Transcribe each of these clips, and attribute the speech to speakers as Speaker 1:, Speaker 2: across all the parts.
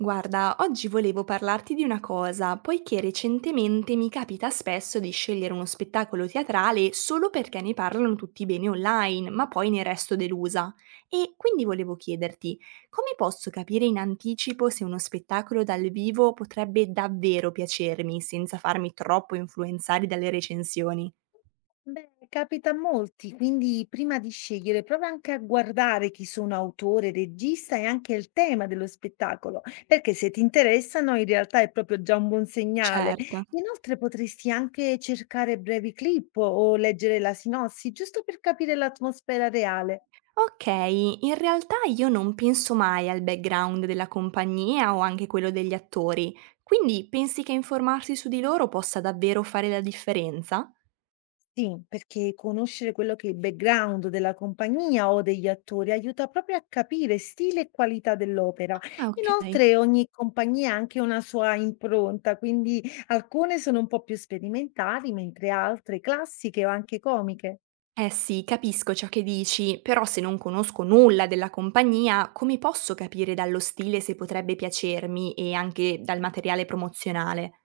Speaker 1: Guarda, oggi volevo parlarti di una cosa, poiché recentemente mi capita spesso di scegliere uno spettacolo teatrale solo perché ne parlano tutti bene online, ma poi ne resto delusa. E quindi volevo chiederti, come posso capire in anticipo se uno spettacolo dal vivo potrebbe davvero piacermi senza farmi troppo influenzare dalle recensioni?
Speaker 2: Beh, capita a molti, quindi prima di scegliere prova anche a guardare chi sono autore, regista e anche il tema dello spettacolo, perché se ti interessano in realtà è proprio già un buon segnale.
Speaker 1: Certo.
Speaker 2: Inoltre potresti anche cercare brevi clip o leggere la sinossi, giusto per capire l'atmosfera reale.
Speaker 1: Okay, in realtà io non penso mai al background della compagnia o anche quello degli attori, quindi pensi che informarsi su di loro possa davvero fare la differenza?
Speaker 2: Sì, perché conoscere quello che è il background della compagnia o degli attori aiuta proprio a capire stile e qualità dell'opera.
Speaker 1: Ah, okay.
Speaker 2: Inoltre, ogni compagnia ha anche una sua impronta, quindi alcune sono un po' più sperimentali, mentre altre classiche o anche comiche.
Speaker 1: Eh sì, capisco ciò che dici, però se non conosco nulla della compagnia, come posso capire dallo stile se potrebbe piacermi e anche dal materiale promozionale?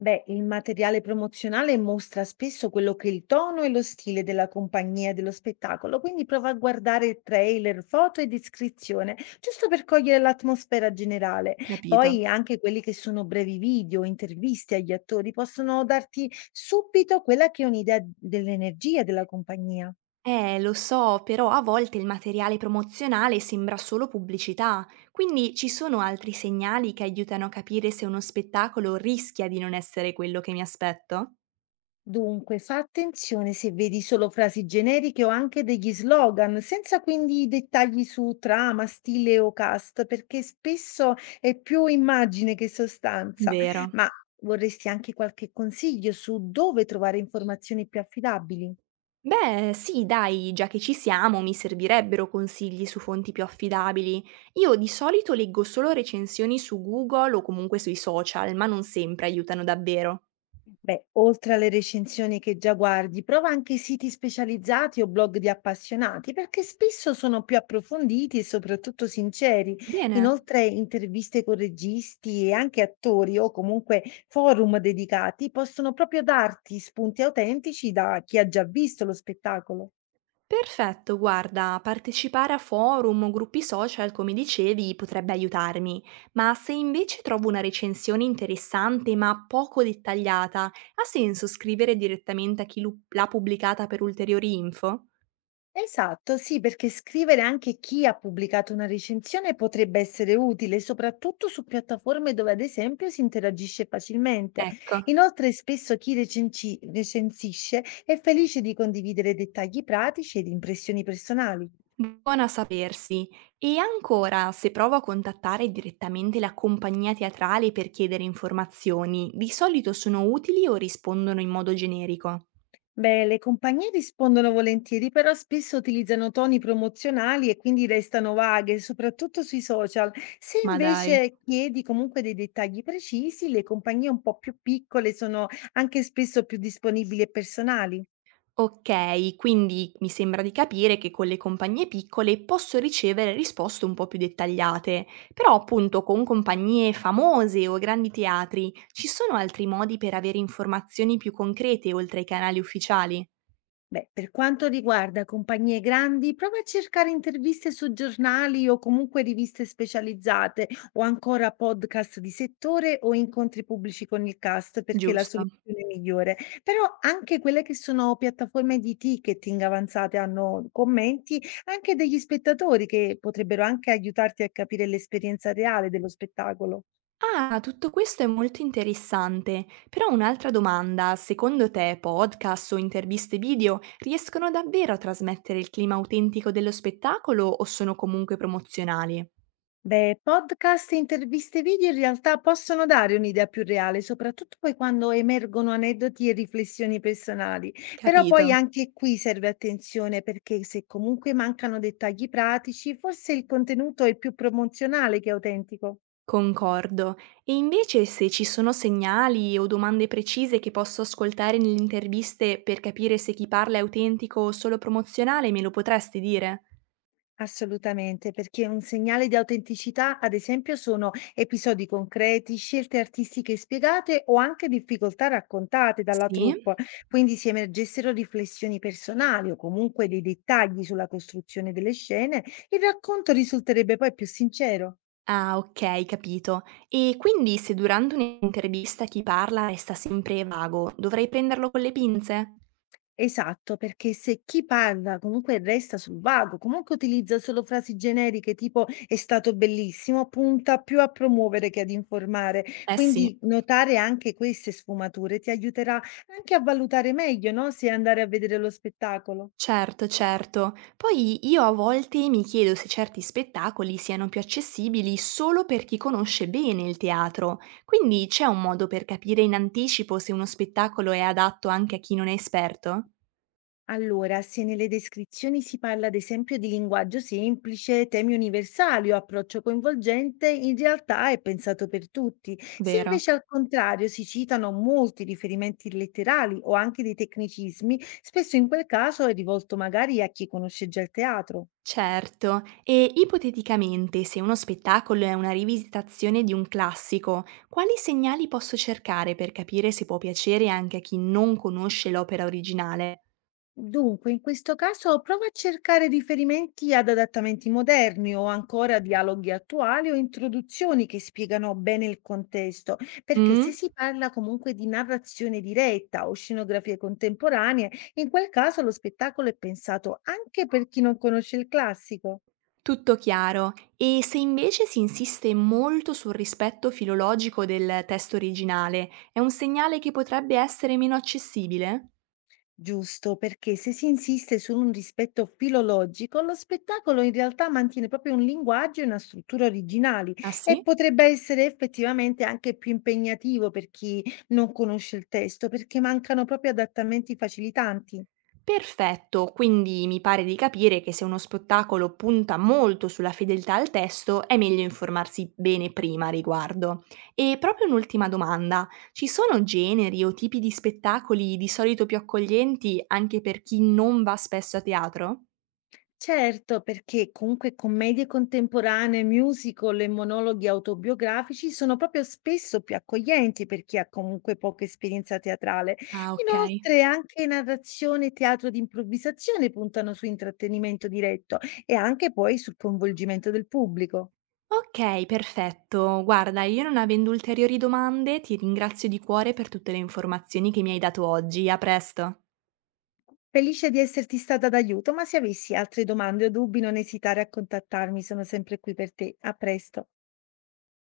Speaker 2: Beh, il materiale promozionale mostra spesso quello che è il tono e lo stile della compagnia e dello spettacolo, quindi prova a guardare trailer, foto e descrizione, giusto per cogliere l'atmosfera generale.
Speaker 1: Capito.
Speaker 2: Poi anche quelli che sono brevi video, interviste agli attori, possono darti subito quella che è un'idea dell'energia della compagnia.
Speaker 1: Lo so, però a volte il materiale promozionale sembra solo pubblicità, quindi ci sono altri segnali che aiutano a capire se uno spettacolo rischia di non essere quello che mi aspetto?
Speaker 2: Dunque, fa attenzione se vedi solo frasi generiche o anche degli slogan, senza quindi dettagli su trama, stile o cast, perché spesso è più immagine che sostanza.
Speaker 1: Vero.
Speaker 2: Ma vorresti anche qualche consiglio su dove trovare informazioni più affidabili?
Speaker 1: Beh, sì, dai, già che ci siamo, mi servirebbero consigli su fonti più affidabili. Io di solito leggo solo recensioni su Google o comunque sui social, ma non sempre aiutano davvero.
Speaker 2: Beh, oltre alle recensioni che già guardi, prova anche siti specializzati o blog di appassionati, perché spesso sono più approfonditi e soprattutto sinceri.
Speaker 1: Bene.
Speaker 2: Inoltre, interviste con registi e anche attori o comunque forum dedicati possono proprio darti spunti autentici da chi ha già visto lo spettacolo.
Speaker 1: Perfetto, guarda, partecipare a forum o gruppi social, come dicevi, potrebbe aiutarmi, ma se invece trovo una recensione interessante ma poco dettagliata, ha senso scrivere direttamente a chi l'ha pubblicata per ulteriori info?
Speaker 2: Esatto, sì, perché scrivere anche chi ha pubblicato una recensione potrebbe essere utile, soprattutto su piattaforme dove ad esempio si interagisce facilmente.
Speaker 1: Ecco,
Speaker 2: Inoltre, spesso chi recensisce è felice di condividere dettagli pratici ed impressioni personali.
Speaker 1: buona sapersi. E ancora, se provo a contattare direttamente la compagnia teatrale per chiedere informazioni, di solito sono utili o rispondono in modo generico?
Speaker 2: Beh, le compagnie rispondono volentieri, però spesso utilizzano toni promozionali e quindi restano vaghe, soprattutto sui social. Se
Speaker 1: Ma dai.
Speaker 2: invece chiedi comunque dei dettagli precisi, le compagnie un po' più piccole sono anche spesso più disponibili e personali.
Speaker 1: Okay, quindi mi sembra di capire che con le compagnie piccole posso ricevere risposte un po' più dettagliate, però appunto con compagnie famose o grandi teatri ci sono altri modi per avere informazioni più concrete oltre ai canali ufficiali,
Speaker 2: Beh, per quanto riguarda compagnie grandi, prova a cercare interviste su giornali o comunque riviste specializzate o ancora podcast di settore o incontri pubblici con il cast perché è la
Speaker 1: giusto?
Speaker 2: soluzione è migliore. Però anche quelle che sono piattaforme di ticketing avanzate hanno commenti anche degli spettatori che potrebbero anche aiutarti a capire l'esperienza reale dello spettacolo.
Speaker 1: Ah, tutto questo è molto interessante, però un'altra domanda, secondo te podcast o interviste video riescono davvero a trasmettere il clima autentico dello spettacolo o sono comunque promozionali?
Speaker 2: Beh, podcast e interviste video in realtà possono dare un'idea più reale, soprattutto poi quando emergono aneddoti e riflessioni personali. Però poi
Speaker 1: Capito.
Speaker 2: anche qui serve attenzione perché se comunque mancano dettagli pratici, forse il contenuto è più promozionale che autentico.
Speaker 1: Concordo. E invece se ci sono segnali o domande precise che posso ascoltare nelle interviste per capire se chi parla è autentico o solo promozionale, me lo potresti dire?
Speaker 2: Assolutamente, perché un segnale di autenticità, ad esempio, sono episodi concreti, scelte artistiche spiegate o anche difficoltà raccontate dalla
Speaker 1: Sì?
Speaker 2: troupe. Quindi se emergessero riflessioni personali o comunque dei dettagli sulla costruzione delle scene, il racconto risulterebbe poi più sincero.
Speaker 1: Ah, ok, capito. E quindi se durante un'intervista chi parla resta sempre vago, dovrei prenderlo con le pinze?
Speaker 2: Esatto, perché se chi parla comunque resta sul vago, comunque utilizza solo frasi generiche tipo è stato bellissimo, punta più a promuovere che ad informare.
Speaker 1: Eh sì.
Speaker 2: Quindi notare anche queste sfumature ti aiuterà anche a valutare meglio, no? Se andare a vedere lo spettacolo.
Speaker 1: Certo, certo. Poi io a volte mi chiedo se certi spettacoli siano più accessibili solo per chi conosce bene il teatro, quindi c'è un modo per capire in anticipo se uno spettacolo è adatto anche a chi non è esperto?
Speaker 2: Allora, se nelle descrizioni si parla ad esempio di linguaggio semplice, temi universali o approccio coinvolgente, in realtà è pensato per tutti. Se
Speaker 1: Vero.
Speaker 2: invece al contrario si citano molti riferimenti letterali o anche dei tecnicismi, spesso in quel caso è rivolto magari a chi conosce già il teatro.
Speaker 1: Certo, e ipoteticamente se uno spettacolo è una rivisitazione di un classico, quali segnali posso cercare per capire se può piacere anche a chi non conosce l'opera originale?
Speaker 2: Dunque, in questo caso prova a cercare riferimenti ad adattamenti moderni o ancora dialoghi attuali o introduzioni che spiegano bene il contesto, perché se
Speaker 1: Mm?
Speaker 2: si parla comunque di narrazione diretta o scenografie contemporanee, in quel caso lo spettacolo è pensato anche per chi non conosce il classico.
Speaker 1: Tutto chiaro. E se invece si insiste molto sul rispetto filologico del testo originale, è un segnale che potrebbe essere meno accessibile?
Speaker 2: Giusto, perché se si insiste su un rispetto filologico, lo spettacolo in realtà mantiene proprio un linguaggio e una struttura originali
Speaker 1: Ah
Speaker 2: e
Speaker 1: sì?
Speaker 2: potrebbe essere effettivamente anche più impegnativo per chi non conosce il testo, perché mancano proprio adattamenti facilitanti.
Speaker 1: Perfetto, quindi mi pare di capire che se uno spettacolo punta molto sulla fedeltà al testo, è meglio informarsi bene prima a riguardo. E proprio un'ultima domanda, ci sono generi o tipi di spettacoli di solito più accoglienti anche per chi non va spesso a teatro?
Speaker 2: Certo, perché comunque commedie contemporanee, musical e monologhi autobiografici sono proprio spesso più accoglienti per chi ha comunque poca esperienza teatrale.
Speaker 1: Ah ok.
Speaker 2: Inoltre anche narrazione e teatro di improvvisazione puntano su intrattenimento diretto e anche poi sul coinvolgimento del pubblico.
Speaker 1: Okay, perfetto. Guarda, io non avendo ulteriori domande, ti ringrazio di cuore per tutte le informazioni che mi hai dato oggi. A presto.
Speaker 2: Felice di esserti stata d'aiuto, ma se avessi altre domande o dubbi non esitare a contattarmi, sono sempre qui per te. A presto.